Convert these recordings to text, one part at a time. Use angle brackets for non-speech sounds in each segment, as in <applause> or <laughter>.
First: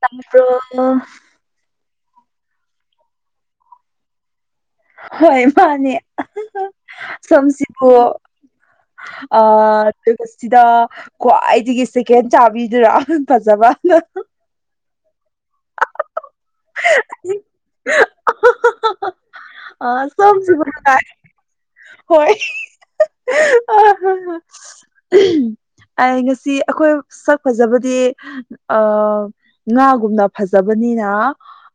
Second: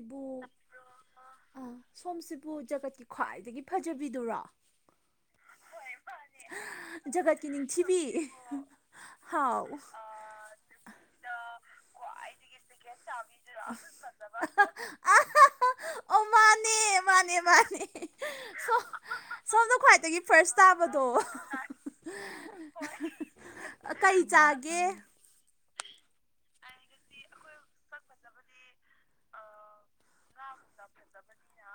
ꯇꯃ꯭ꯔꯣ ꯑ ꯁꯣꯝꯁꯤꯕꯨ ꯖꯒꯠꯀꯤ ꯈ꯭ꯋꯥꯏꯗꯒꯤ ꯐꯖꯕꯤꯗꯨꯔꯣ ꯍꯣꯏ ꯃꯥꯅꯦ ꯖꯒꯥꯠꯀꯤ ꯅꯤꯡꯊꯤꯕꯤ ꯑ ꯍꯥꯎ ꯑꯗꯨꯒ ꯁꯤꯗ ꯈ꯭ꯋꯥꯏꯗꯒꯤ ꯁꯦꯀꯦꯟ ꯆꯥꯕꯤꯗꯨꯔꯥ ꯐꯖꯕꯅ ꯑ ꯑꯣ ꯃꯥꯅꯦ ꯃꯥꯅꯦ ꯃꯥꯅꯦ ꯁꯣꯝꯗ ꯑ ꯈ꯭ꯋꯥꯏꯗꯒꯤ ꯐꯥꯔꯁ ꯁꯣꯝꯁꯤꯕꯨ ꯇꯥꯕꯗꯣ ꯅꯨꯡꯉꯥꯏ ꯍꯣꯏ ꯀꯩ ꯆꯥꯒꯦ ꯑꯩ ꯉꯁꯤ ꯑꯩꯈꯣꯏ ꯁꯛ ꯐꯖꯕꯗꯤ ꯉꯥ ꯒꯨꯝꯅ ꯐꯖꯕꯅꯤꯅ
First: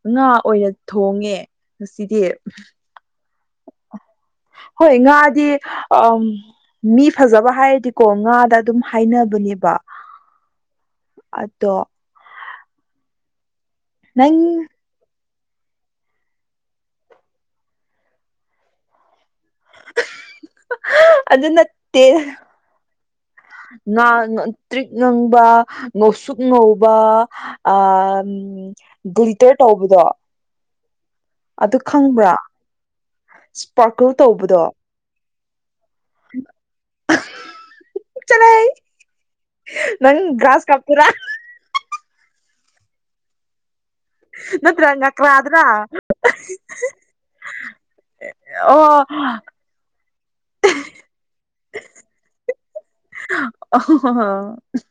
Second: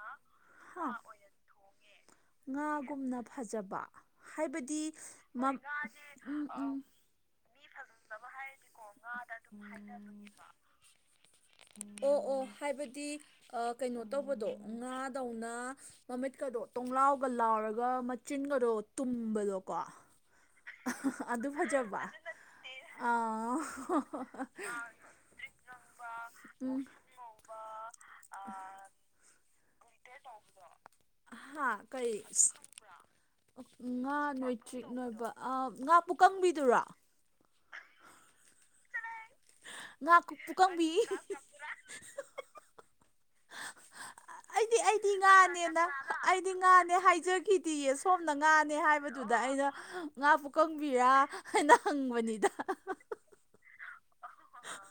ꯉꯥ ꯑꯣꯏꯅ ꯊꯣꯡꯉꯦ ꯉꯁꯤꯗꯤ ꯀꯨꯝꯅ ꯐꯖꯕ ꯍꯥꯏꯕꯗꯤ ꯍꯣꯏ ꯉꯥꯗꯤ ꯃꯤ ꯐꯖꯕ ꯍꯥꯏꯔꯗꯤꯀꯣ ꯉꯥꯗ ꯑꯗꯨꯝ ꯍꯥꯏꯅꯕꯅꯦꯕ ꯑꯗꯣ ꯑꯣ - ꯑꯣ ꯍꯥꯏꯕꯗꯤ ꯀꯩꯅꯣ ꯅꯪ ꯇꯧꯕꯗꯣ ꯉꯥ ꯇꯧꯅ ꯃꯃꯤꯠꯀꯗꯣ ꯇꯣꯡꯡꯂꯥꯎꯒ ꯂꯥꯎꯔꯒ ꯃꯆꯤꯟꯒꯗꯣ ꯇꯨꯝꯕꯗꯣ <unintelligible> ꯑꯗꯨ ꯅꯠꯇꯦ ꯑꯥ ꯉ ꯇ꯭ꯔꯤꯛ ꯉꯪꯕ ꯉꯧꯁꯨꯛ ꯎꯝ ꯉꯧꯕ ꯒ꯭ꯜꯇꯔ ꯇꯧꯕꯗꯣ ꯍꯥꯥ ꯑꯗꯨ ꯀꯩ ꯈꯪꯕ꯭ꯔꯥ ꯏꯁꯄꯥꯔꯀꯜ ꯉꯥ ꯇꯧꯕꯗꯣ ꯅꯣꯏꯇ꯭ꯔꯤꯛ ꯅꯣꯏꯕ ꯉꯥ ꯄꯨꯨ ꯀꯪꯕꯤꯗꯨꯔꯣ ꯆꯠꯂ ꯉꯥ ꯅꯪ ꯄꯨ ꯒ꯭ꯔꯥꯁ ꯀꯝꯕꯤ ꯀꯥꯞꯇꯔꯥ ꯑꯩꯗꯤ - ꯅꯠꯇ꯭ꯔꯒ ꯑꯩꯗꯤ ꯉꯀ꯭ꯔꯥꯗ꯭ꯔꯥ ꯉꯥꯅꯦꯅ ꯑꯩꯗꯤ ꯉꯥꯅꯦ ꯍꯥꯏꯖꯈꯤꯗꯤꯌꯦ ꯁꯣꯝꯅ ꯉꯥꯅꯦ ꯑꯣ ꯍꯥꯏꯕ ꯑꯗꯨꯗ ꯑꯩꯅ ꯉꯥ ꯄꯨꯀꯪꯡꯕꯤꯔ ꯍꯥꯏꯅ ꯍꯪꯡꯕꯅꯤ <unintelligible>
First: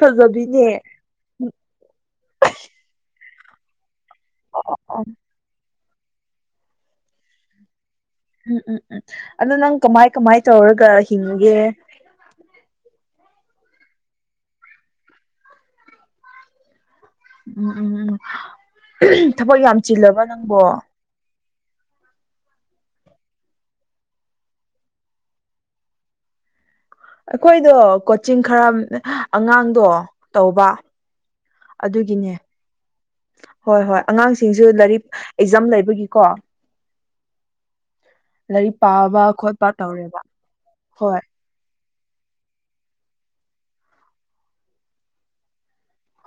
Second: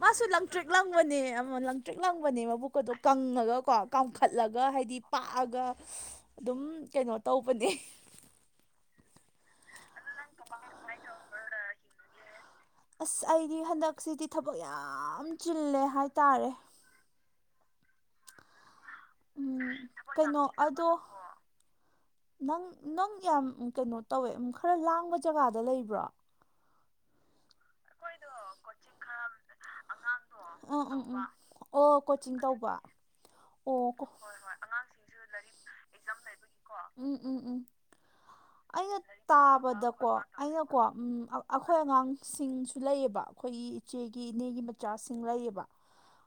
ꯃꯥꯁꯨ ꯂꯪꯇ꯭ꯔꯤꯛ ꯐꯖꯕꯤꯅꯦ ꯂꯪ ꯑꯃꯅꯦ ꯑꯃ ꯂꯪꯡꯇ꯭ꯔꯤꯛ ꯂꯪꯕꯅꯦ ꯃꯕꯨꯛꯀꯗꯣ ꯀꯪꯉꯒ ꯀꯣ ꯀꯥꯝꯈꯠꯂꯒ ꯑꯣ ꯍꯥꯏꯗꯤ ꯑꯣ ꯄꯥꯛꯑꯒ ꯑꯗꯨꯝ ꯀꯩꯅꯣ ꯇꯧꯕꯅꯦ ꯎꯝ ꯎꯝ ꯎꯝ ꯑꯗꯨ ꯅꯪ ꯀꯃꯥꯏ - ꯀꯃꯥꯏ ꯇꯧꯔꯒ ꯍꯤꯡꯉꯨꯒꯦ ꯑꯁ ꯑꯩꯗꯤ ꯍꯟꯗꯛꯁꯤꯗꯤ ꯊꯕꯛ ꯌꯥꯝ ꯆꯤꯜꯂꯦ ꯍꯥꯏꯇꯥꯔꯦ ꯎꯝ ꯎꯝ ꯎꯝ ꯎꯝ ꯊꯕꯛ ꯌꯥꯝ ꯆꯤꯜꯂꯕ ꯀꯩꯅꯣ ꯅꯪꯕꯣ ꯑꯗꯣ ꯅꯪ - ꯅꯪ ꯌꯥꯝ ꯀꯩꯅꯣ ꯇꯧꯋꯦ ꯈꯔ ꯂꯥꯡꯕ ꯖꯒꯥꯗ ꯂꯩꯕ꯭ꯔꯣ ꯑꯩꯈꯣꯏꯗꯣ ꯀꯣꯆꯤꯡ ꯈꯔ ꯑꯉꯥꯡꯗꯣ ꯇꯧꯕ <inaudible> ꯑꯣ ꯑꯗꯨꯒꯤꯅꯦ ꯀꯣꯆꯤꯡ ꯇꯧꯕ ꯑꯣꯣ ꯍꯣꯏ - ꯑꯉꯥꯡꯁꯤꯡꯁꯨ ꯂꯥꯏꯔꯤꯛ ꯍꯣꯏ ꯑꯦꯛꯖꯥꯝ ꯑꯉꯥꯡꯁꯤꯡꯁꯨ ꯂꯥꯏꯔꯤ ꯑꯦꯛꯖꯥꯝ ꯂꯩꯕꯒꯤꯀꯣ ꯂꯩꯕꯒꯤ ꯀꯣ ꯎꯝ ꯎꯝ ꯎꯝ ꯂꯥꯏꯔꯤꯛ ꯑꯩꯅ ꯄꯥꯕ ꯈꯣꯠꯄ ꯇꯥꯕꯗꯀꯣ ꯇꯧꯔꯦꯕ ꯑꯩꯅ ꯀꯣ ꯎꯝ ꯍꯣꯏ ꯑꯩꯈꯣꯏ ꯑꯉꯥꯡꯁꯤꯡꯁꯨ ꯂꯩꯑꯕ ꯑꯩꯈꯣꯏꯒꯤ ꯏꯆꯦꯒꯤ ꯏꯅꯦꯒꯤ ꯃꯆꯥꯁꯤꯡ ꯂꯩꯌꯦꯕ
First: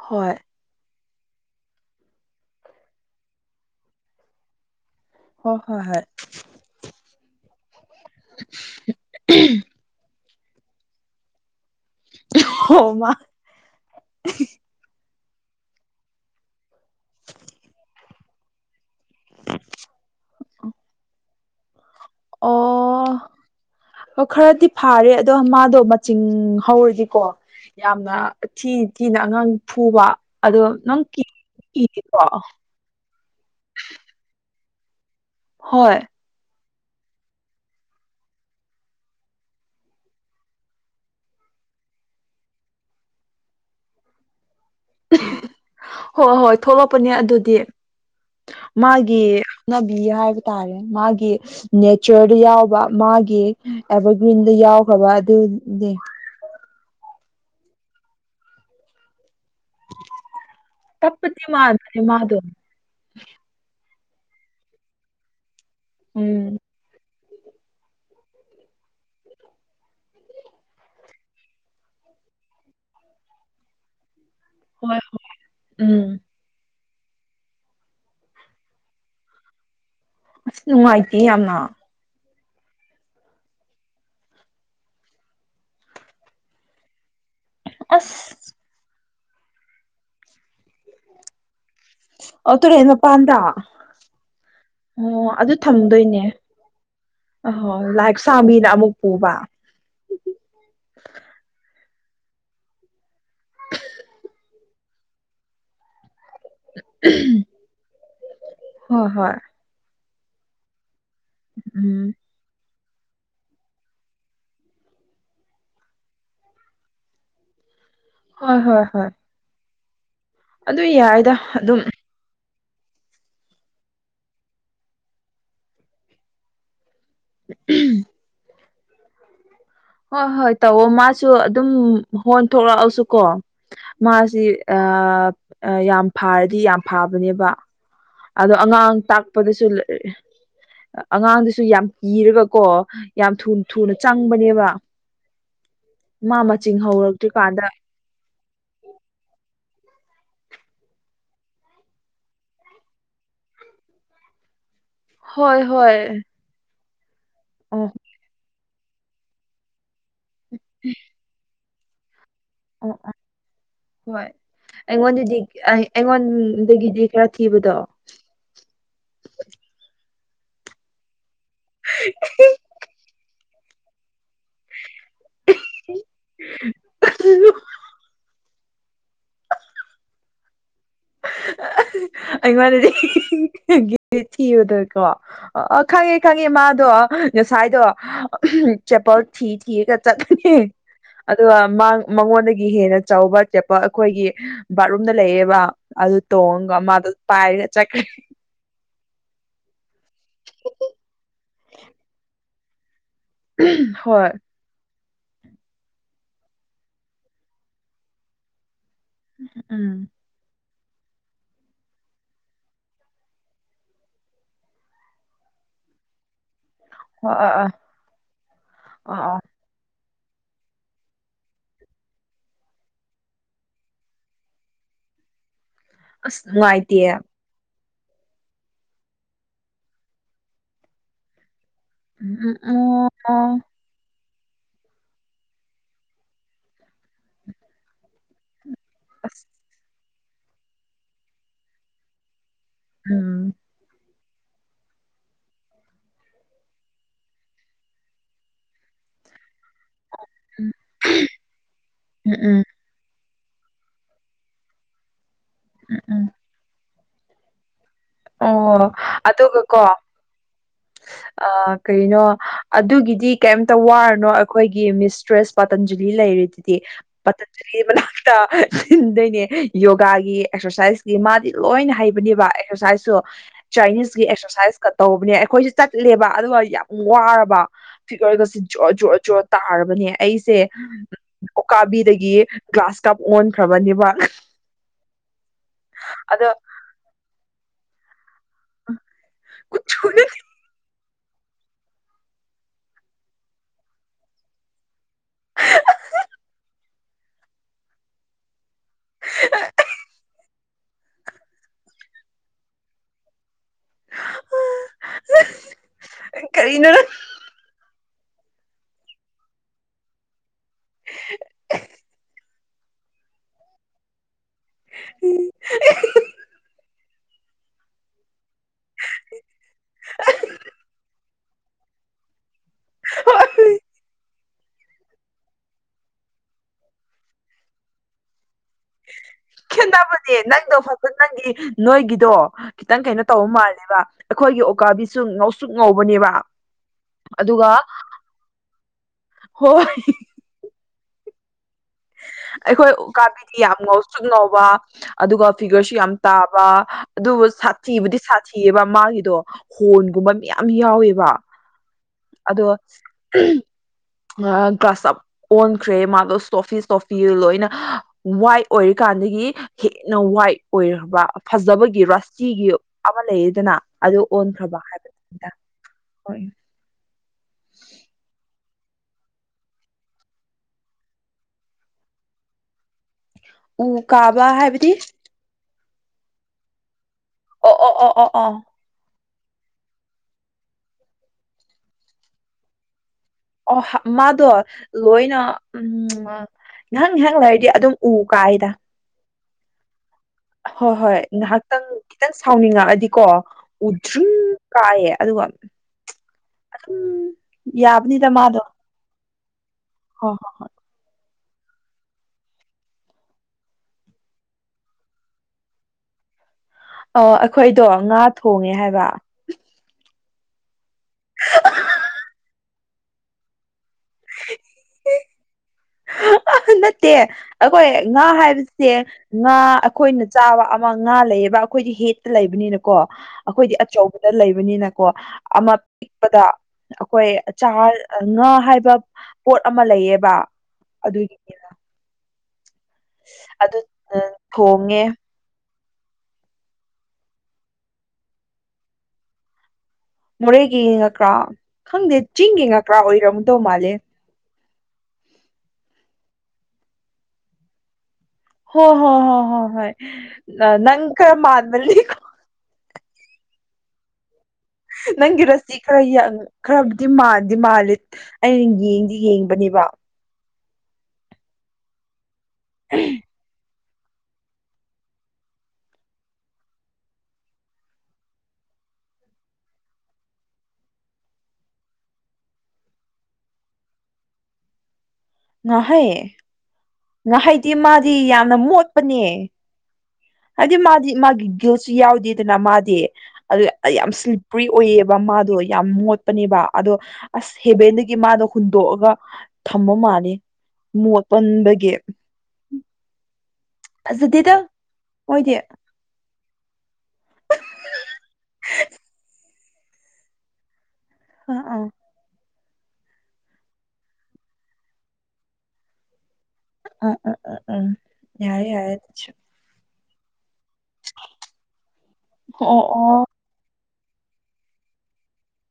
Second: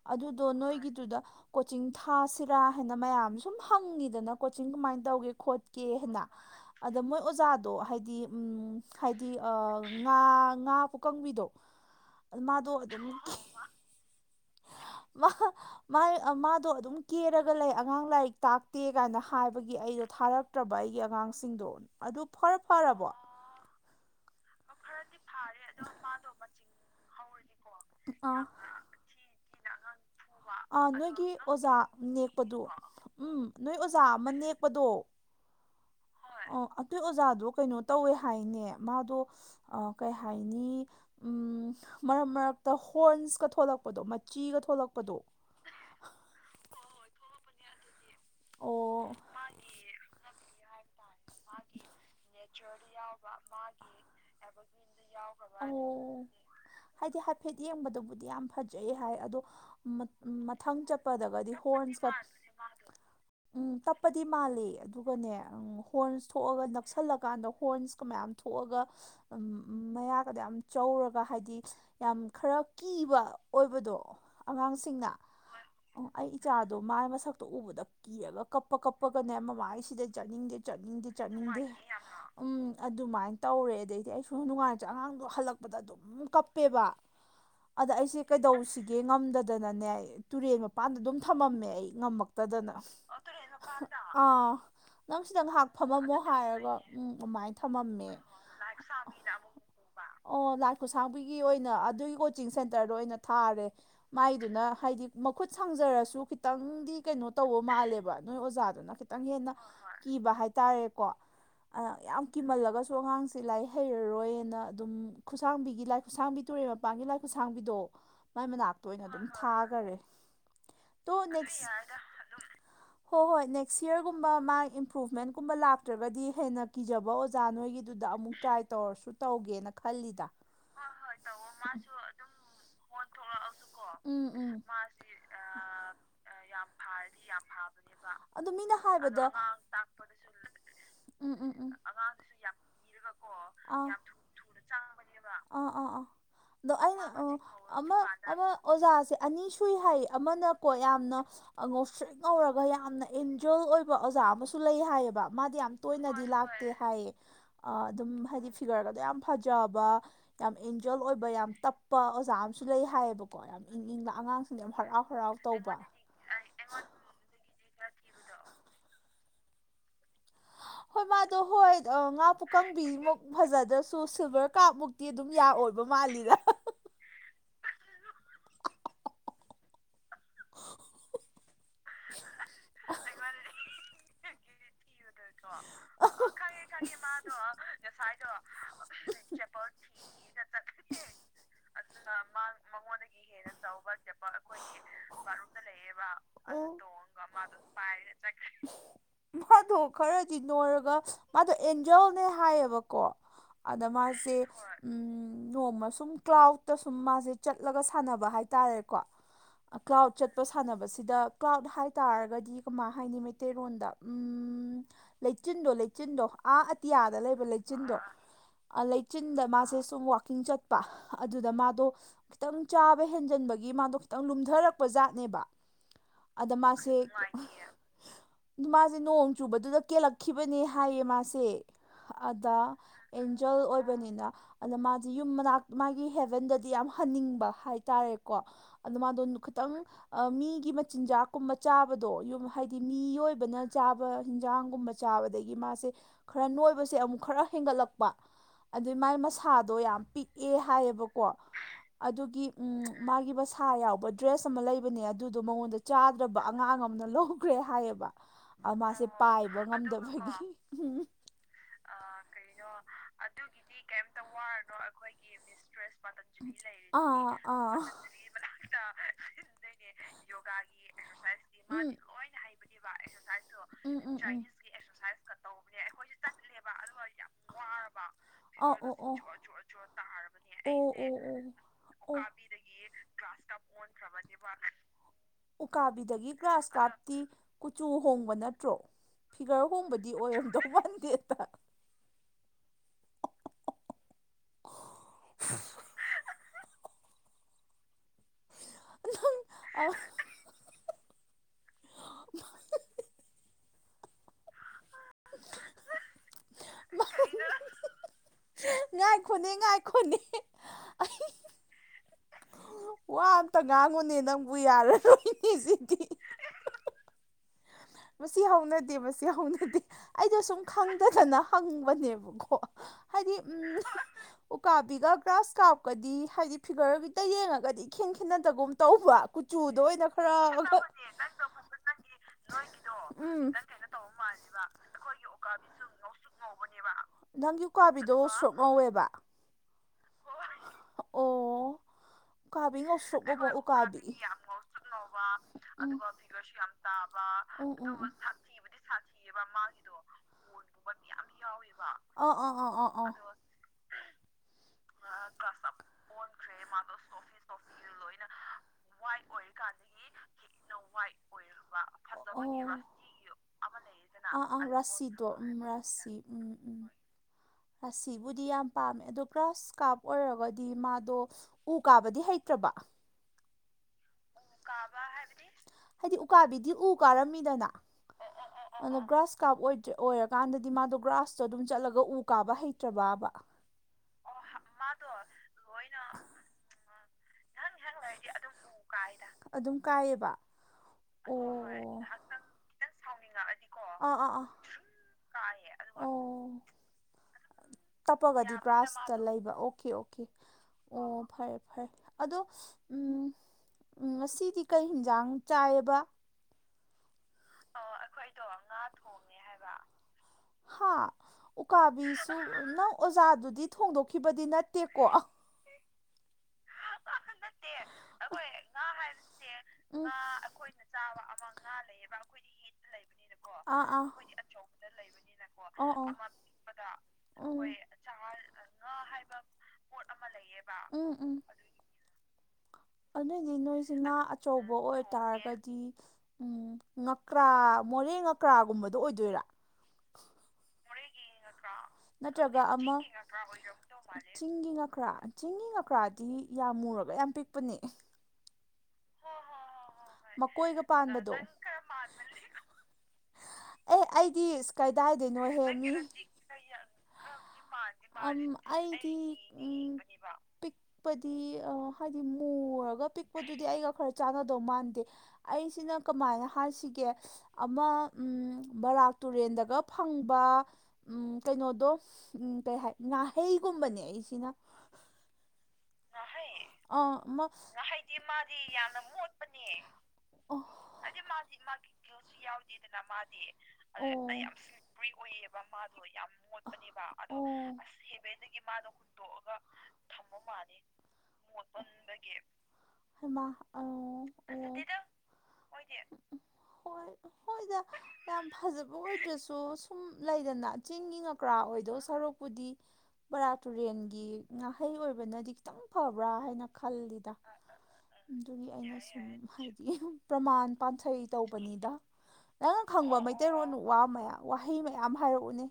ꯍꯣꯏ ꯑꯗꯨꯗꯣ ꯅꯣꯏꯒꯤꯗꯨꯗ ꯀꯣꯆꯤꯡ ꯊꯥꯁꯤꯔꯥ ꯍꯥꯏꯅ ꯃꯌꯥꯝ ꯁꯨꯝ ꯍꯪꯉꯤꯗꯅ ꯀꯣꯆꯤꯡ ꯀꯃꯥꯏꯅ ꯇꯧꯒꯦ ꯍꯣꯏ ꯍꯣꯏ ꯈꯣꯠꯀꯦ ꯍꯣꯏ ꯍꯥꯏꯅ ꯑꯗ ꯃꯣꯏ ꯑꯣꯖꯥꯗꯣ ꯍꯥꯏꯗꯤ ꯎꯝ ꯍꯥꯏꯗꯤ ꯉꯥ - ꯉꯥ ꯀꯪꯕꯤꯗꯣ <unintelligible> ꯃꯥꯗꯣ ꯑꯗꯨꯝ ꯀꯦꯔꯒ ꯂꯩ ꯑꯉꯥꯡ ꯂꯥꯏꯔꯤꯛ ꯇꯥꯛꯇꯦ ꯀꯥꯏꯅ ꯍꯥꯏꯕꯒꯤ ꯑꯩꯗꯣ ꯊꯥꯔꯛꯇ꯭ꯔꯕ ꯑꯩꯒꯤ ꯑꯉꯥꯡꯁꯤꯡꯗꯣ ꯑꯗꯨ ꯐꯔ ꯐꯔꯕꯣ ꯑꯣ ꯑꯣ ꯈꯔꯗꯤ ꯐꯥꯔꯦ ꯑꯗꯣ ꯃꯥꯗꯣ ꯃꯤꯡ ꯍꯧꯔꯗꯤꯀꯣ ꯌꯥꯝꯅ ꯑꯥ ꯊꯤ ꯊꯤꯅ ꯑꯉꯥꯡ ꯐꯨꯕ ꯑꯗꯣ ꯑꯥ ꯅꯪ ꯀꯤ ꯅꯣꯏꯒꯤ ꯑꯣꯖꯥ ꯀꯤꯗꯦ ꯀꯣ ꯅꯦꯛꯄꯗꯣ ꯎꯝ ꯅꯣꯏ ꯑꯣꯖꯥ ꯑꯃ ꯅꯦꯛꯄꯗꯣ ꯍꯣꯏ ꯑꯣ ꯑꯗꯨꯏ ꯑꯣꯖꯥꯗꯣ ꯀꯩꯅꯣ ꯇꯧꯋꯦ ꯍꯥꯏꯅꯦ ꯃꯥꯗꯣ ꯑ ꯀꯩ ꯍꯥꯏꯅꯤ ꯎ ꯃꯔꯛ ꯃꯔꯛꯇ ꯍꯣꯔꯟꯁꯀꯥ ꯊꯣꯛꯂꯛꯄꯗꯣ ꯃꯆꯤꯒ ꯊꯣꯛꯂꯛꯄꯗꯣ ꯍꯣꯏ - ꯍꯣꯏ ꯊꯣꯛꯂꯛꯄꯅꯦ ꯑꯗꯨꯗꯤ ꯑꯣ ꯃꯥꯒꯤ ꯆꯠꯅꯕꯤ ꯍꯥꯏꯕ ꯇꯥꯔꯦ ꯃꯥꯒꯤ ꯅꯦꯆꯔꯗ ꯌꯥꯎꯕ ꯃꯥꯒꯤ ꯑꯦꯚꯔꯒ꯭ꯔꯤꯟꯗ ꯌꯥꯎꯈ꯭ꯔꯕ ꯑꯗꯨꯅꯦ ꯑꯣ ꯍꯥꯏꯗꯤ ꯍꯥꯏꯐꯦꯠ ꯌꯦꯡꯕꯗꯕꯨꯗꯤ ꯌꯥꯝ ꯐꯖꯩ ꯍꯥꯏ ꯑꯗꯣ ꯃꯊꯪꯡ ꯇꯞꯄꯗꯤ ꯆꯠꯄꯗꯒꯗꯤ ꯍꯣꯔꯟ ꯃꯥꯟꯕꯅꯦ ꯃꯥꯗꯣ ꯎꯝ ꯇꯞꯄꯗꯤ ꯃꯥꯜꯂꯤ ꯑꯗꯨꯒꯅꯦ ꯎꯝ ꯍꯣꯔꯟꯁ ꯎꯝ ꯊꯣꯛꯑꯒ ꯀꯛꯁꯜꯂꯀꯥꯟꯗ ꯍꯣꯔꯟꯁꯀ ꯃꯌꯥꯝ ꯊꯣꯛꯑꯒ ꯃꯌꯥꯀꯗ ꯌꯥꯝ ꯆꯧꯔꯒ ꯍꯥꯏꯗꯤ ꯌꯥꯝ ꯈꯔ ꯀꯤꯕ ꯑꯣꯏꯕꯗꯣ ꯍꯣꯏ ꯑꯉꯥꯡꯁꯤꯡꯅ ꯎꯝ ꯑꯩ ꯏꯆꯥꯗꯣ ꯃꯥꯏ ꯃꯁꯛꯇꯣ ꯎꯕꯗ ꯀꯤꯔꯒ ꯀꯞꯄ ꯀꯞꯄꯒꯅꯦ ꯃꯃꯥ ꯑꯩ ꯁꯤꯗ ꯆꯠꯅꯤꯡꯗꯦ ꯑꯁ ꯆꯠꯅꯤꯡꯗꯦ ꯅꯨꯡꯉꯥꯏꯇꯦ ꯌꯥꯝꯅ ꯆꯠꯅꯤꯡꯗꯦ ꯎꯝ ꯑꯗꯨꯃꯥꯏꯅ ꯇꯧꯔꯦ ꯑꯗꯩꯗꯤ ꯑꯩꯁꯨ ꯅꯨꯡꯉꯥꯏꯇ꯭ꯔꯦ ꯑꯉꯥꯡꯗꯣ ꯍꯜꯂꯛꯄꯗ ꯑꯗꯨꯝ ꯀꯞꯄꯦꯕ ꯑꯗ ꯑꯁ ꯑꯩꯁꯦ ꯀꯩꯗꯧꯁꯤꯒꯦ ꯉꯝꯗꯗꯅꯅꯦ ꯇꯨꯔꯦꯟ ꯃꯄꯥꯟꯗ ꯑꯗꯨꯝ ꯊꯝꯃꯝꯃꯦ ꯑꯩ ꯉꯥꯝꯃꯛꯇꯗ ꯑꯣ ꯇꯨꯔꯦꯟ ꯃꯄꯥꯟꯗ ꯇꯨꯔꯦꯟ ꯃꯄꯥꯟꯗ ꯑꯥ ꯅꯪ ꯑꯣ ꯁꯤꯗ ꯑꯗꯨ ꯉꯥꯏꯍꯥꯛ ꯐꯝꯃꯝꯃꯣ ꯊꯝꯗꯣꯏꯅꯦ ꯍꯥꯏꯔꯒ ꯎꯝ ꯑꯗꯨꯃꯥꯏꯅ ꯑꯍꯣꯏ ꯊꯝꯃꯝꯃꯦ ꯂꯥꯏꯛ ꯁꯥꯕꯤꯅ ꯑꯃꯨꯛ ꯄꯨꯕ ꯑꯣ ꯂꯥꯏꯠ ꯈꯨꯁꯥꯡꯕꯤꯒꯤ ꯑꯣꯏꯅ ꯑꯗꯨꯒꯤ ꯀꯣꯆꯤꯡ ꯁꯦꯟꯇꯔꯗ ꯑꯣꯏꯅ ꯊꯥꯔꯦ ꯃꯥꯏꯗꯨꯅ ꯍꯥꯏꯗꯤ ꯃꯈꯨꯠ ꯁꯥꯡꯖꯔꯁꯨ ꯈꯤꯇꯪꯗꯤ ꯀꯩꯅꯣ ꯇꯧꯕ ꯃꯥꯜꯂꯦꯕ ꯅꯣꯏ ꯑꯣꯖꯥꯗꯨꯅ ꯍꯣꯏ ꯈꯤꯇꯪ ꯍꯣꯏ ꯍꯦꯟꯅ ꯀꯤꯕ ꯍꯥꯏꯇꯥꯔꯦꯀꯣ ꯑ ꯎꯝ ꯌꯥꯝ ꯀꯤꯃꯜꯂꯒꯁꯨ ꯑꯉꯥꯡꯁꯦ ꯂꯥꯏꯔꯤ ꯍꯩꯔꯔꯣꯏꯅ ꯑꯗꯨꯝ ꯈꯨꯁꯥꯡꯕꯤꯒꯤ ꯂꯥꯏ ꯈꯨꯁꯥꯡꯕꯤ ꯇꯨꯔꯦꯟ ꯃꯄꯥꯟꯒꯤ ꯂꯥꯏ ꯈꯨꯁꯥꯡꯕꯤꯗꯣ ꯃꯥꯏ ꯍꯣꯏ ꯍꯣꯏ ꯃꯅꯥꯛꯇ ꯑꯣꯏꯅ ꯍꯣꯏ ꯑꯗꯨꯝ ꯊꯥꯈꯔꯦ ꯑꯗꯨ ꯌꯥꯏꯗ ꯑꯗꯨꯝ <unintelligible> ꯍꯣꯏ ꯍꯣꯏ ꯅꯦꯛꯁ ꯌꯔꯒꯨꯝꯕ ꯃꯥ ꯏꯝꯄ꯭ꯔꯨꯚꯃꯦꯟꯒꯨꯝꯕ ꯂꯥꯛꯇ꯭ꯔꯒꯗꯤ ꯍꯦꯟꯅ ꯀꯤꯖꯕ ꯑꯣ ꯆꯖꯥ ꯅꯣꯏꯒꯤꯗꯨꯗ ꯑꯃꯨꯛ ꯇ꯭ꯔꯥꯏ ꯇꯧꯔꯁꯨ ꯇꯧꯒꯦꯅ ꯈꯜꯂꯤ ꯍꯣꯏ ꯍꯣꯏ ꯇꯧꯑꯣ ꯃꯥꯁꯨ ꯑꯗꯨꯝ ꯍꯣꯟ ꯊꯣꯛꯂꯛꯑꯁꯨ ꯀꯣ ꯎꯝ ꯃꯥꯁꯤ ꯎꯝ ꯌꯥꯝ ꯐꯥꯔꯗꯤ ꯌꯥꯝ ꯐꯥꯕꯅꯦꯕ ꯑꯗꯨ ꯑꯗꯣ ꯃꯤꯅ ꯑꯉꯥꯡ ꯍꯥꯏꯕꯗ ꯇꯥꯛꯄꯗꯁꯨ ꯂꯩ ꯎꯝ ꯎꯝ ꯑꯉꯥꯡꯗꯨꯁꯨ ꯎꯝ ꯌꯥꯝ ꯀꯤꯔꯒ ꯀꯣ ꯌꯥꯝ ꯊꯨ ꯑꯥ ꯊꯨꯅ ꯆꯪꯕꯅꯦꯕ ꯑꯥ ꯑꯥ ꯑꯥ ꯃꯥ ꯑꯗꯣ ꯃꯆꯤꯡ ꯑꯩꯅ ꯍꯧꯔꯛꯇ꯭ꯔꯤꯀꯥꯟꯗ ꯑꯃ ꯑꯃ ꯑꯣꯖꯥꯁꯦ ꯑꯅꯤ ꯁꯨꯏ ꯍꯥꯏ ꯑꯃꯅꯀꯣ ꯌꯥꯝꯅ ꯉꯧꯔꯒ ꯌꯥꯝꯅ ꯑꯦꯟꯖꯦꯜ ꯑꯣꯏꯕ ꯑꯣꯖꯥ ꯑꯃꯁꯨ ꯂꯩ ꯍꯥꯏꯌꯦꯕ ꯍꯣꯏ ꯌꯥꯝ ꯍꯣꯏ ꯇꯣꯏꯅꯗꯤ ꯂꯛꯇꯦ ꯍꯥꯏꯌꯦ ꯑꯣ ꯑꯗꯨꯝ ꯍꯥꯏꯗꯤ ꯊꯤꯈꯔꯒꯗ ꯌꯥꯝ ꯐꯖꯕ ꯌꯥꯝ ꯑꯦꯟꯖꯦꯜ ꯑꯣꯏꯕ ꯌꯥꯝ ꯇꯞꯄ ꯑꯣꯖꯥ ꯑꯥ ꯁꯨ ꯂꯩ ꯑꯣ ꯍꯥꯏꯌꯦꯕꯀꯣ ꯌꯥꯝ ꯏꯪ ꯏꯪꯕ ꯍꯣꯏ ꯑꯉꯥꯡꯁꯤꯡꯗ ꯌꯥꯝ ꯍꯔꯥꯎ ꯍꯔꯥꯎ ꯑꯩꯉꯣꯟꯗꯗꯤ ꯇꯧꯕ ꯑꯩ ꯑꯩꯉꯣꯟꯗꯒꯤꯗꯤ ꯈꯔ ꯊꯤꯕꯗꯣ <unintelligible> ꯍꯣꯏ ꯃꯥꯗꯣ ꯍꯣꯏ ꯉꯥ ꯄꯨꯛꯀꯪꯕꯤꯃꯨꯛ ꯐꯖꯗ꯭ꯔꯁꯨ ꯁꯤꯜꯚꯔ ꯀꯥꯞꯃꯨꯛ ꯇꯤ ꯑꯗꯨꯝ ꯌꯥꯑꯣꯏꯕ ꯃꯥꯜꯂꯤꯗ <unintelligible> <unintelligible> <unintelligible> ꯑꯩꯉꯣꯟꯗꯗꯤ <unintelligible> ꯊꯤꯕꯗꯨ ꯅꯇ꯭ꯔꯣ ꯈꯪꯉꯦ ꯈꯪꯉꯦ ꯃꯥꯗꯣ ꯉꯁꯥꯏꯗꯣ ꯆꯦꯄꯜ ꯊꯤ ꯊꯤꯔꯒ ꯆꯠꯄꯅꯦ <unintelligible> ꯑꯗꯨꯒ ꯃꯉꯣꯟꯗꯒꯤ ꯍꯦꯟꯅ ꯆꯥꯎꯕ ꯆꯦꯞꯄꯜ ꯑꯩꯈꯣꯏꯒꯤ ꯕꯥꯠꯔꯨꯝꯗ ꯂꯩꯌꯦꯕ ꯑꯗꯨ ꯎꯝ ꯇꯣꯡꯉꯒ ꯃꯥꯗꯣ ꯄꯥꯏꯔꯒ ꯆꯠꯈ꯭ꯔꯦ ꯃꯥꯗꯣ ꯈꯔꯗꯤ ꯅꯣꯏꯔꯒ ꯃꯥꯗꯣ ꯑꯦꯟꯖꯦꯜꯅꯦ ꯍꯥꯏꯌꯦꯕꯀꯣ ꯑꯗ ꯍꯣꯏ ꯃꯥꯁꯦ ꯅꯣꯡꯃ ꯁꯨꯝ ꯀ꯭ꯂꯥꯎꯠ ꯇ ꯁꯨꯝ ꯃꯥꯁꯦ ꯆꯠꯂꯒ ꯁꯥꯟꯅꯕ ꯍꯥꯏꯇꯥꯔꯦꯀꯣ ꯎꯝ ꯀ꯭ꯂꯥꯎꯠ ꯆꯠ ꯁꯥꯟꯅꯕꯁꯤꯗ ꯀ꯭ꯂꯥꯎꯠ ꯍꯥꯏꯇꯥꯥꯔꯒꯗꯤ ꯀꯃꯥꯏ ꯍꯥꯏꯅꯤ ꯃꯩꯇꯩꯔꯣꯟꯗ ꯂꯩꯆꯤꯟꯗꯣ ꯂꯩꯆꯤꯟꯗꯣ ꯑꯥ ꯑꯇꯤꯌꯥꯗ ꯍꯣꯏ ꯂꯩꯕ ꯑ ꯑꯥ ꯂꯩꯆꯤꯟꯗꯣ ꯑꯥ ꯑꯥ ꯂꯩꯆꯤꯟꯗ ꯃꯥꯁꯦ ꯁꯨꯝ ꯋꯥꯀꯤꯡ ꯆꯠꯄ ꯑꯗꯨꯗ ꯃꯥꯗꯣ ꯈꯤꯇꯪ ꯆꯥꯕ ꯍꯦꯟꯖꯟꯕꯒꯤ ꯃꯥꯗꯣ ꯈꯤꯇꯪ ꯂꯨꯝꯊꯔꯛꯄ ꯖꯥꯠꯅꯦꯕ ꯑꯁ ꯑꯗ ꯃꯥꯁꯦ ꯅꯨꯡꯉꯥꯏꯇꯦ ꯑꯗꯨ ꯃꯥꯁꯦ ꯅꯣꯡ ꯆꯨꯕꯗꯨꯗ ꯀꯦꯜꯂꯛꯈꯤꯕꯅꯦ ꯍꯥꯏꯌꯦ ꯃꯥꯁꯦ ꯎꯝ ꯑꯗ ꯎꯝ ꯑꯣ ꯑꯣ ꯑꯦꯟꯖꯜ ꯑꯣꯏ ꯍꯥꯏꯕꯅꯤꯅ ꯑꯗ ꯃꯥꯁꯦ ꯌꯨꯝ ꯃꯅꯥꯛ ꯃꯥꯒꯤ ꯍꯦꯚꯦꯟꯗꯗꯤ ꯌꯥꯝ ꯍꯟꯅꯤꯡꯕ ꯍꯥꯏꯇꯥꯔꯦꯀꯣ ꯑꯗ ꯃꯥꯗꯣ ꯑꯁ ꯈꯤꯇꯪ ꯃꯤꯒꯤ ꯃꯆꯤꯟꯖꯥꯛꯀꯨꯝꯕ ꯆꯥꯕꯗꯣ ꯌꯨꯝ ꯍꯥꯏꯗꯤ ꯎꯝ ꯃꯤꯑꯣꯏꯕꯅ ꯆꯥꯕ ꯍꯤꯟꯖꯥꯡꯒꯨꯝꯕ ꯆꯥꯕꯗꯒꯤ ꯃꯥꯁꯦ ꯈꯔ ꯅꯣꯏꯕꯁꯦ ꯑꯃꯨꯛ ꯈꯔ ꯍꯦꯟꯒꯠꯂꯛꯄ ꯑꯗꯨꯏ ꯃꯥꯏ ꯃꯁꯥꯗꯣ ꯌꯥꯝ ꯄꯤꯛꯑꯦ ꯎꯝ ꯍꯥꯏꯌꯦꯕꯀꯣ ꯎꯝ ꯑꯗꯨꯒꯤ ꯎꯝ ꯎ ꯃꯥꯒꯤ ꯃꯁꯥ ꯌꯥꯎꯕ ꯗ꯭ꯔꯦꯁ ꯑꯃ ꯂꯩꯕꯅꯦ ꯑꯗꯨꯗꯣ ꯃꯉꯣꯟꯗ ꯎꯝ ꯎꯝ ꯆꯥꯗ꯭ꯔꯕ ꯑꯉꯥꯡ ꯑꯃꯅ ꯂꯧꯈ꯭ꯔꯦ ꯍꯥꯏꯌꯦꯕ ꯑ ꯑꯣ ꯃꯥꯁꯦ ꯄꯥꯏꯕ ꯑꯗꯨꯒ ꯀꯣ ꯉꯝꯗꯕꯒꯤ ꯑ ꯀꯩꯅꯣ ꯑꯗꯨꯒꯤꯗꯤ ꯀꯌꯦꯝꯇ ꯋꯥꯔꯨꯅꯣ ꯑꯩꯈꯣꯏꯒꯤ ꯃꯤꯁꯇ꯭ꯔꯦꯁ ꯄꯇꯟꯖꯂꯤ ꯂꯩꯔꯤꯗꯨꯗꯤ ꯑꯥ ꯑꯥ ꯄꯇꯟꯖꯂꯤ ꯃꯅꯥꯛꯇ ꯁꯤꯟꯗꯣꯏꯅꯦ ꯌꯣꯒꯥꯒꯤ ꯑꯦꯛꯁꯔꯁꯥꯏꯁꯀꯤ ꯃꯥꯗꯤ ꯂꯣꯏꯅ ꯍꯩꯕꯅꯦꯕ ꯑꯦꯛꯁꯔꯁꯥꯏꯁ ꯁꯨ ꯎꯝ ꯎꯝ ꯎꯝ ꯆꯥꯏꯅꯤꯁꯀꯤ ꯎꯝ ꯑꯦꯛꯁꯔꯁꯥꯏꯁꯀ ꯑꯥ ꯇꯧꯕꯅꯦ ꯑꯩꯈꯣꯏꯁꯨ ꯆꯠꯂꯦꯕ ꯑꯗꯨꯒ ꯌꯥꯝ ꯋꯥꯔꯕ ꯐꯤꯒꯔꯒꯖꯦ ꯑꯣ ꯖꯣꯔ ꯑꯣ ꯑꯣ ꯖꯣꯔ ꯖꯣ ꯇꯥꯔꯕꯅꯦ ꯑꯩ ꯁꯦ ꯑꯣ ꯑꯣ ꯑꯣ ꯎꯀꯥꯕꯤꯗꯒꯤ ꯒ꯭ꯂꯥꯁꯀꯥꯞ ꯑꯣꯟꯈ꯭ꯔꯕꯅꯦꯕ <inaudible> ꯎꯀꯥꯕꯤꯗꯒꯤ ꯑꯗꯣ ꯒ꯭ꯔꯥꯁ ꯀꯥꯞꯇꯤ ꯀꯨꯆꯨ ꯍꯣꯡꯕ ꯅꯠ ꯇ꯭ꯔꯣ ꯐꯤꯒꯔ ꯍꯣꯡꯕꯗꯤ ꯀꯨꯆꯨꯅ ꯑꯣꯏꯔꯝꯗꯧ ꯃꯥꯟꯗꯦꯗ <inaudible> <unintelligible> <inaudible> <unintelligible> <unintelligible> ꯉꯥꯏꯈꯣꯅꯦ ꯉꯥꯏꯈꯣꯅꯦ <inaudible> ꯋꯥ ꯑꯝꯇ ꯉꯥꯡꯉꯨꯅꯦ ꯅꯪꯕꯨ ꯌꯥꯔꯔꯣꯏꯅꯦ ꯁꯤꯗꯤ ꯃꯁꯤ ꯍꯧꯅꯗꯦ ꯃꯁꯤ ꯍꯧꯅꯗꯦ ꯑꯩꯗꯣ ꯁꯨꯝ ꯈꯪꯗꯗꯅ ꯍꯪꯕꯅꯦꯕꯀꯣ ꯍꯥꯏꯗꯤ ꯍꯣꯏ ꯎꯝ ꯎꯀꯥꯕꯤꯒ ꯒ꯭ꯔꯥꯁ ꯀꯥꯞꯀꯗꯤ ꯍꯥꯏꯗꯤ ꯐꯤꯒꯔ ꯈꯤꯇ ꯌꯦꯡꯉꯒꯗꯤ ꯏꯈꯦꯟ ꯈꯦꯠꯅꯗꯒꯨꯝ ꯇꯧꯕ꯭ꯔ ꯀꯨꯆꯨꯗꯣ ꯑꯣꯏꯅ ꯈꯔ ꯈꯦꯠꯅꯕꯅꯦ ꯅꯪꯗꯣ ꯐꯖ ꯅꯪꯒꯤ ꯅꯣꯏꯒꯤꯗꯣ ꯈꯤꯇꯪ ꯀꯩꯅꯣ ꯇꯧꯕ ꯎꯝ ꯃꯥꯜꯂꯦꯕ ꯑꯩꯈꯣꯏꯒꯤ ꯎꯀꯥꯕꯤꯁꯨ ꯉꯧꯁꯨꯛ ꯉꯧꯕꯅꯦꯕ ꯅꯪꯒꯤ ꯑꯗꯨꯒ ꯀ꯭ꯋꯥꯕꯤꯗꯣ ꯁꯣꯛꯉꯧꯋꯦꯕ ꯍꯣꯏ ꯑꯣ ꯎꯀꯥꯕꯤ ꯑꯩꯈꯣꯏ ꯎ ꯉꯧꯁ꯭ꯔꯣꯛꯉꯧꯕ ꯀꯥꯕꯤꯗꯤ ꯌꯥꯝ ꯎꯀꯥꯕꯤ ꯉꯧꯁꯨ ꯉꯧꯕ ꯑꯗꯨꯒ ꯎꯝ ꯐꯤꯒꯔꯁꯨ ꯌꯥꯝ ꯇꯥꯕ ꯑꯗꯨꯕꯨ ꯎꯝ ꯎꯝ ꯎꯝ ꯁꯥꯊꯤꯕꯨꯗꯤ ꯁꯥꯊꯤꯑꯕ ꯃꯥꯒꯤꯗꯣ ꯍꯣꯔꯟꯒꯨꯝꯕ ꯃꯌꯥꯝ ꯌꯥꯎꯋꯦꯕ <unintelligible> ꯑꯗꯣ ꯑꯥ ꯑꯥ ꯒ꯭ꯂꯥꯁ ꯑꯞ ꯑꯣꯟꯈ꯭ꯔꯦ ꯃꯥꯗꯣ ꯁꯣꯐꯤ ꯁꯣꯐ ꯐꯤꯜ ꯂꯣꯏꯅ ꯋꯥꯏ ꯑꯣꯏꯔꯤꯀꯥꯟꯗꯒꯤ ꯍꯦꯟꯅ ꯋꯥꯏꯠ ꯑꯣꯏꯔꯕ ꯐꯖꯕꯒꯤꯔꯥ ꯑꯥ ꯁꯤꯒꯤ ꯑꯣ ꯑꯃ ꯂꯩꯌꯦꯗꯅ ꯑꯗꯨ ꯑꯣꯟꯈ꯭ꯔꯕ ꯍꯥꯏꯕ ꯏꯗꯣ ꯎꯝ ꯔꯥꯁꯤ ꯎꯝ ꯑꯁꯤꯕꯨꯗꯤ ꯌꯥꯝ ꯄꯥꯝꯃꯦ ꯑꯗꯣ ꯀꯔꯥꯁ ꯀꯥꯞ ꯑꯣꯏꯔꯒꯗꯤ ꯃꯥꯗꯣ ꯎ ꯀꯥꯕꯗꯤ ꯍꯩꯇ꯭ꯔꯕ ꯎ ꯀꯥꯕ ꯍꯥꯏꯕꯗꯤ ꯍꯥꯏꯗꯤ ꯎꯀꯥꯕꯤꯗꯤ ꯎ ꯀꯥꯔꯝꯃꯤꯗꯅ ꯑꯣ ꯑꯣ ꯑꯣ ꯑꯣ ꯑꯣ ꯑꯗꯣ ꯒ꯭ꯔꯥꯁ ꯀꯥꯞ ꯑꯣꯏꯗ꯭ꯔꯦ ꯑꯣꯏꯔꯀꯥꯟꯗꯗꯤ ꯃꯥꯗꯣ ꯒ꯭ꯔꯥꯁꯇꯣ ꯑꯗꯨꯝ ꯆꯠꯂꯒ ꯎ ꯀꯥꯕ ꯍꯩꯇ꯭ꯔꯕꯕ ꯑꯣ ꯃꯥꯗꯣ ꯂꯣꯏꯅ ꯎꯝ ꯉꯥꯏꯍꯥꯛ ꯉꯥꯏꯍꯥꯛ ꯂꯩꯔꯗꯤ ꯑꯗꯨꯝ ꯎ ꯀꯥꯏꯗ ꯑꯗꯨꯝ ꯀꯥꯏꯑꯕ ꯍꯣꯏ ꯍꯣꯏ ꯉꯍꯥꯛꯇꯪ ꯈꯤꯇꯪ ꯁꯥꯎꯅꯤꯡꯉꯛꯑꯗꯤꯀꯣ ꯑꯥ ꯎꯗꯔ꯭ꯤꯡ ꯑꯥ ꯑꯥ ꯀꯥꯏꯌꯦ ꯑꯗꯨꯒ ꯑꯣ ꯑꯗꯨꯝ ꯌꯥꯕꯅꯤꯗ ꯇꯞꯄꯒꯗꯤ ꯃꯥꯗꯣ ꯒꯔꯥꯁꯇ ꯂꯩꯕ ꯑꯣꯀꯦ ꯑꯣꯀꯦ ꯍꯣꯏ ꯍꯣꯏ ꯑꯣ ꯐꯔꯦ ꯐꯔꯦ ꯑꯗꯣ ꯎꯝ ꯎꯝ ꯉꯁꯤꯗꯤ ꯀꯩ ꯍꯤꯟꯖꯥꯡ ꯆꯥꯏꯌꯦꯕ ꯑꯣ ꯑꯩꯈꯣꯏꯗꯣ ꯉꯥ ꯊꯣꯡꯉꯦ ꯍꯥꯏꯕ ꯍꯥꯥ ꯎꯀꯥꯕꯤꯁꯨ ꯅꯪ ꯑꯣꯖꯥꯗꯨꯗꯤ ꯊꯣꯡꯗꯣꯛꯈꯤꯕꯗꯤ ꯅꯠꯇꯦꯀꯣ ꯅꯠꯇꯦ ꯑꯩꯈꯣꯏ ꯉꯥ ꯍꯥꯏꯕꯁꯤꯗꯤ ꯉꯥ ꯎꯝ ꯑꯩꯈꯣꯏꯅ ꯆꯥꯕ ꯑꯃ ꯉꯥ ꯂꯩꯌꯦꯕ ꯑꯩꯈꯣꯏꯗꯤ ꯍꯦꯠꯇ ꯂꯩꯕꯅꯤꯅꯀꯣ ꯑꯩꯈꯣꯏꯗꯤ ꯑꯥ ꯑꯥ ꯑꯆꯧꯕꯗ ꯂꯩꯕꯅꯤꯅꯀꯣ ꯑꯃ ꯑꯣ ꯑꯣ ꯄꯤꯛꯄꯗ ꯑꯩꯈꯣꯏ ꯎꯝ ꯆꯥꯔ ꯉꯥ ꯍꯥꯏꯕ ꯄꯣꯠ ꯑꯃ ꯂꯩꯌꯦꯕ ꯎꯝ ꯑꯗꯨꯒꯤ ꯎꯝ ꯑꯗꯨꯏꯗꯤ ꯑꯗꯨ ꯅꯣꯏꯁꯨ ꯉꯥ ꯑꯆꯧꯕ ꯊꯣꯡꯉꯦ ꯑꯣꯏꯇꯥꯔꯒꯗꯤ ꯎꯝ ꯉꯀ꯭ꯔꯥ ꯃꯣꯔꯦ ꯉꯀ꯭ꯔꯥꯒꯨꯝꯕꯗꯣ ꯑꯣꯏꯗꯣꯏꯔꯥ ꯃꯣꯔꯦꯒꯤ ꯉꯀ꯭ꯔꯥ ꯈꯪꯗꯦ ꯅꯠꯇ꯭ꯔꯒ ꯆꯤꯡꯒꯤ ꯑꯃ ꯉꯀ꯭ꯔꯥ ꯑꯣꯏꯔꯝꯗꯧ ꯃꯥꯜꯂꯦ ꯆꯤꯡꯒꯤ ꯉꯀ꯭ꯔꯥ ꯆꯤꯡꯒꯤ ꯉꯀ꯭ꯔꯥꯗꯤ ꯌꯥꯝ ꯃꯨꯔꯒ ꯌꯥꯝ ꯄꯤꯛꯄꯅꯦ ꯍꯣ ꯍꯣ ꯍꯣ ꯍꯣ ꯍꯣꯏ ꯃꯀꯣꯏꯒ ꯅꯪ ꯄꯥꯟꯕꯗꯣ ꯈꯔ ꯃꯥꯟꯕꯅꯤ ꯑꯦ ꯑꯩꯗꯤ ꯅꯪꯒꯤ ꯀꯗꯥꯏꯗꯅꯣ ꯔꯁꯤ ꯍꯦꯟ ꯃꯤ ꯈꯔ ꯌꯥꯡ- ꯈꯔꯕꯨꯗꯤ ꯃꯥꯟꯗꯤ ꯃꯥꯜꯂꯤ ꯑꯝ ꯑꯩꯅ ꯌꯦꯡꯗꯤ ꯑꯩꯗꯤ ꯌꯦꯡꯕꯅꯦꯕ ꯎꯝ ꯄꯤꯛꯄꯗꯤ ꯑ ꯍꯥꯏꯗꯤ ꯃꯣꯨꯔꯒ ꯄꯤꯛꯄꯗꯨꯗꯤ ꯑꯩꯒ ꯈꯔ ꯆꯥꯟꯅꯗꯧ ꯃꯥꯟꯗꯦ ꯑꯩꯁꯤꯅ ꯀꯃꯥꯏꯅ ꯍꯥꯏꯁꯤꯒꯦ ꯑꯃ ꯕꯔꯥꯛ ꯇꯨꯔꯦꯟꯗꯒ ꯐꯪꯕ ꯎ ꯀꯩꯅꯣꯗꯣ ꯀꯩ ꯍꯥꯏ ꯉꯥꯍꯩꯒꯨꯝꯕꯅꯦ ꯑꯩꯁꯤꯅ ꯉꯥꯍꯩ ꯑꯥ ꯑꯃ ꯉꯥꯍꯩꯗꯤ ꯃꯥꯗꯤ ꯌꯥꯝꯅ ꯃꯣꯠꯄꯅꯦ ꯑꯣ ꯍꯥꯏꯗꯤ ꯃꯥꯗꯤ ꯃꯥꯒꯤ ꯒꯤꯜꯁꯨ ꯌꯥꯎꯗꯦꯗꯅ ꯃꯥꯗꯤ ꯑꯗꯨ ꯌꯥꯝ ꯑꯣ ꯁꯤꯜ ꯐ꯭ꯔꯤ ꯑꯣꯏꯑꯕ ꯃꯥꯗꯣ ꯌꯥꯝ ꯃꯣꯠꯄꯅꯦꯕ ꯑꯗꯣ ꯑꯣ ꯑꯁ ꯍꯦꯕꯦꯟꯗꯒꯤ ꯃꯥꯗꯣ ꯍꯩꯃꯥ ꯍꯨꯟꯗꯣꯛꯑꯒ ꯊꯝꯕ ꯃꯥꯜꯂꯦ ꯃꯣꯠ ꯃꯟꯕꯒꯤ ꯍꯩꯃꯥ ꯐꯖꯗꯦꯗ ꯃꯣꯏꯗꯤ ꯍꯣꯏ ꯍꯣꯏꯗ ꯌꯥꯝ ꯐꯖꯕ ꯑꯣꯏꯗ꯭ꯔꯁꯨ ꯁꯨꯝ ꯂꯩꯗꯅ ꯆꯤꯡꯒꯤꯉꯛ ꯀ꯭ꯔꯥ ꯑꯥ ꯑꯥ ꯑꯣꯏꯗꯣ ꯁꯔꯣꯛꯄꯨꯗꯤ ꯕꯔꯥ ꯇꯨꯔꯦꯟꯒꯤ ꯉꯥꯍꯩ ꯑꯣꯏꯕꯅꯗꯤ ꯈꯤꯇꯪ ꯐꯕ꯭ꯔꯥ ꯍꯥꯏꯅ ꯑꯥ ꯑꯥ ꯈꯜꯂꯤꯗ ꯎꯝ ꯌꯥꯔꯦ ꯑꯗꯨꯒꯤ ꯌꯥꯔꯦ ꯑꯩꯅ ꯁꯨꯝ ꯑꯗꯨꯁꯨ꯫ ꯍꯥꯏꯗꯤ ꯄ꯭ꯔꯃꯥꯟ ꯄꯥꯟꯊꯩ ꯇꯧꯕꯅꯤꯗ ꯅꯪꯅ ꯑꯣ ꯈꯪꯕ ꯑꯣ ꯃꯩ ꯇꯦꯔꯣꯟ ꯋꯥ ꯃꯌꯥꯝ ꯋꯥꯍꯩ ꯃꯌꯥꯝ ꯍꯥꯏꯔꯛꯎꯅꯦ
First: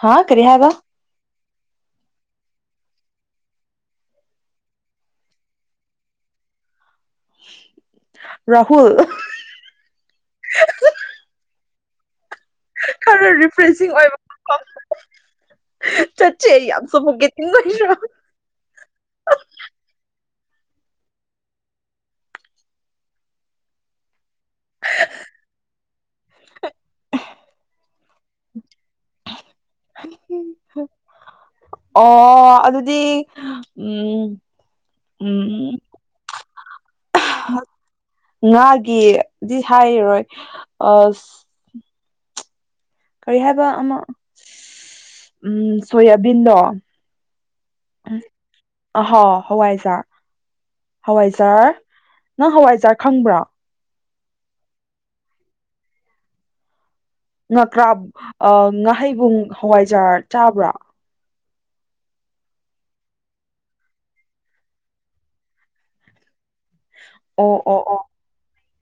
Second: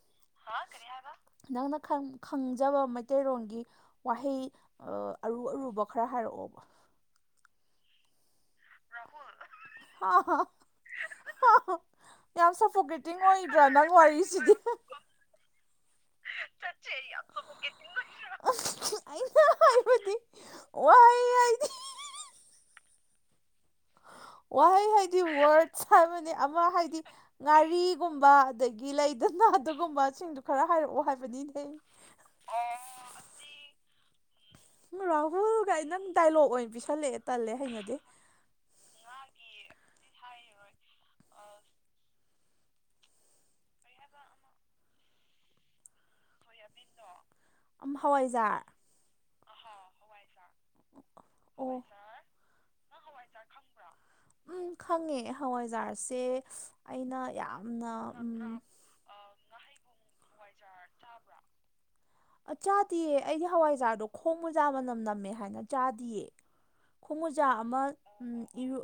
ꯍꯥ ꯀꯔꯤ ꯍꯥꯏꯕ ꯅꯪꯅ ꯈꯪ ꯈꯪꯖꯕ ꯃꯩꯇꯩꯔꯣꯟꯒꯤ ꯋꯥꯍꯩ ꯑꯔꯨ ꯑꯔꯨꯕ ꯈꯔ ꯍꯥꯏꯔꯛꯑꯣ ꯔꯥꯍꯨꯜ <unintelligible> ꯌꯥꯝ ꯁꯐꯣꯒꯦꯇꯤꯡ ꯈꯔ ꯑꯣꯏꯕꯗꯔ ꯅꯪ ꯔꯤꯐ꯭ꯔꯦꯁꯤꯡ ꯋꯥꯔꯤꯁꯤꯗꯤ ꯆꯠꯆꯦ ꯌꯥꯝ ꯁꯐꯣꯒꯦꯇꯤꯡ ꯑꯣꯏꯗꯔ ꯑꯩꯅ ꯍꯥꯏꯕꯗꯤ ꯋꯥꯍꯩ ꯍꯥꯏꯗꯤ ꯋꯥꯍꯩ ꯍꯥꯏꯗꯤ ꯋꯥꯔꯗꯁ ꯍꯥꯏꯕꯅꯤ ꯑꯃ ꯍꯥꯏꯗꯤ ꯉꯥꯔꯤꯒꯨꯝꯕ ꯑꯗꯒꯤ ꯂꯩꯗꯅ ꯑꯗꯨꯒꯨꯝꯕꯁꯤꯡꯗꯨ ꯈꯔ ꯍꯥꯏꯔꯛꯑꯣ ꯍꯥꯏꯕꯅꯤꯅꯦ ꯑꯣ ꯑꯗꯨꯗꯤ ꯎꯝ ꯔꯥꯍꯨꯜꯒ ꯎꯝ ꯑꯩ ꯅꯪ ꯗꯥꯏꯂꯣꯛ ꯑꯣꯏꯅ ꯄꯤꯁꯜꯂꯛꯑꯦ ꯇꯜꯂꯦ ꯍꯩꯅꯗꯦ꯫ ꯉꯥꯒꯤꯗꯤ ꯍꯥꯏꯔꯣꯏ ꯑꯁ ꯀꯔꯤ ꯍꯥꯏꯕ ꯑꯃ ꯎꯝ ꯁꯣꯌꯥꯕꯤꯟꯗꯣ ꯑꯝ ꯎꯝ ꯍꯋꯥꯏꯖꯥꯔ ꯑꯍꯣ ꯍꯋꯥꯏꯖꯥꯔ ꯍꯋꯥꯏꯖꯥꯔ ꯑꯣ ꯅꯪ ꯍꯋꯥꯏꯖꯥꯔ ꯈꯪꯕ꯭ꯔꯥ ꯎꯝ ꯈꯪꯉꯦ ꯍꯋꯥꯏꯖꯥꯔꯁꯦ ꯑꯩꯅ ꯉꯀ꯭ꯔꯥ ꯌꯥꯝꯅ ꯎꯝ ꯉꯥꯍꯩꯕꯨꯡ ꯍꯋꯥꯏꯖꯥ ꯆꯥꯕ꯭ꯔꯥ ꯑ ꯆꯥꯗꯤꯌꯦ ꯑꯩꯗꯤ ꯍꯋꯥꯏꯖꯥꯔꯗꯣ ꯈꯣꯡ ꯃꯖꯥ ꯃꯅꯝ ꯅꯝꯃꯦ ꯍꯥꯏꯅ ꯆꯥꯗꯤꯌꯦ꯫ ꯈꯣꯡꯃꯣꯖꯥ ꯑꯣ ꯑꯃ ꯑꯣ ꯑꯣ ꯏꯔꯨ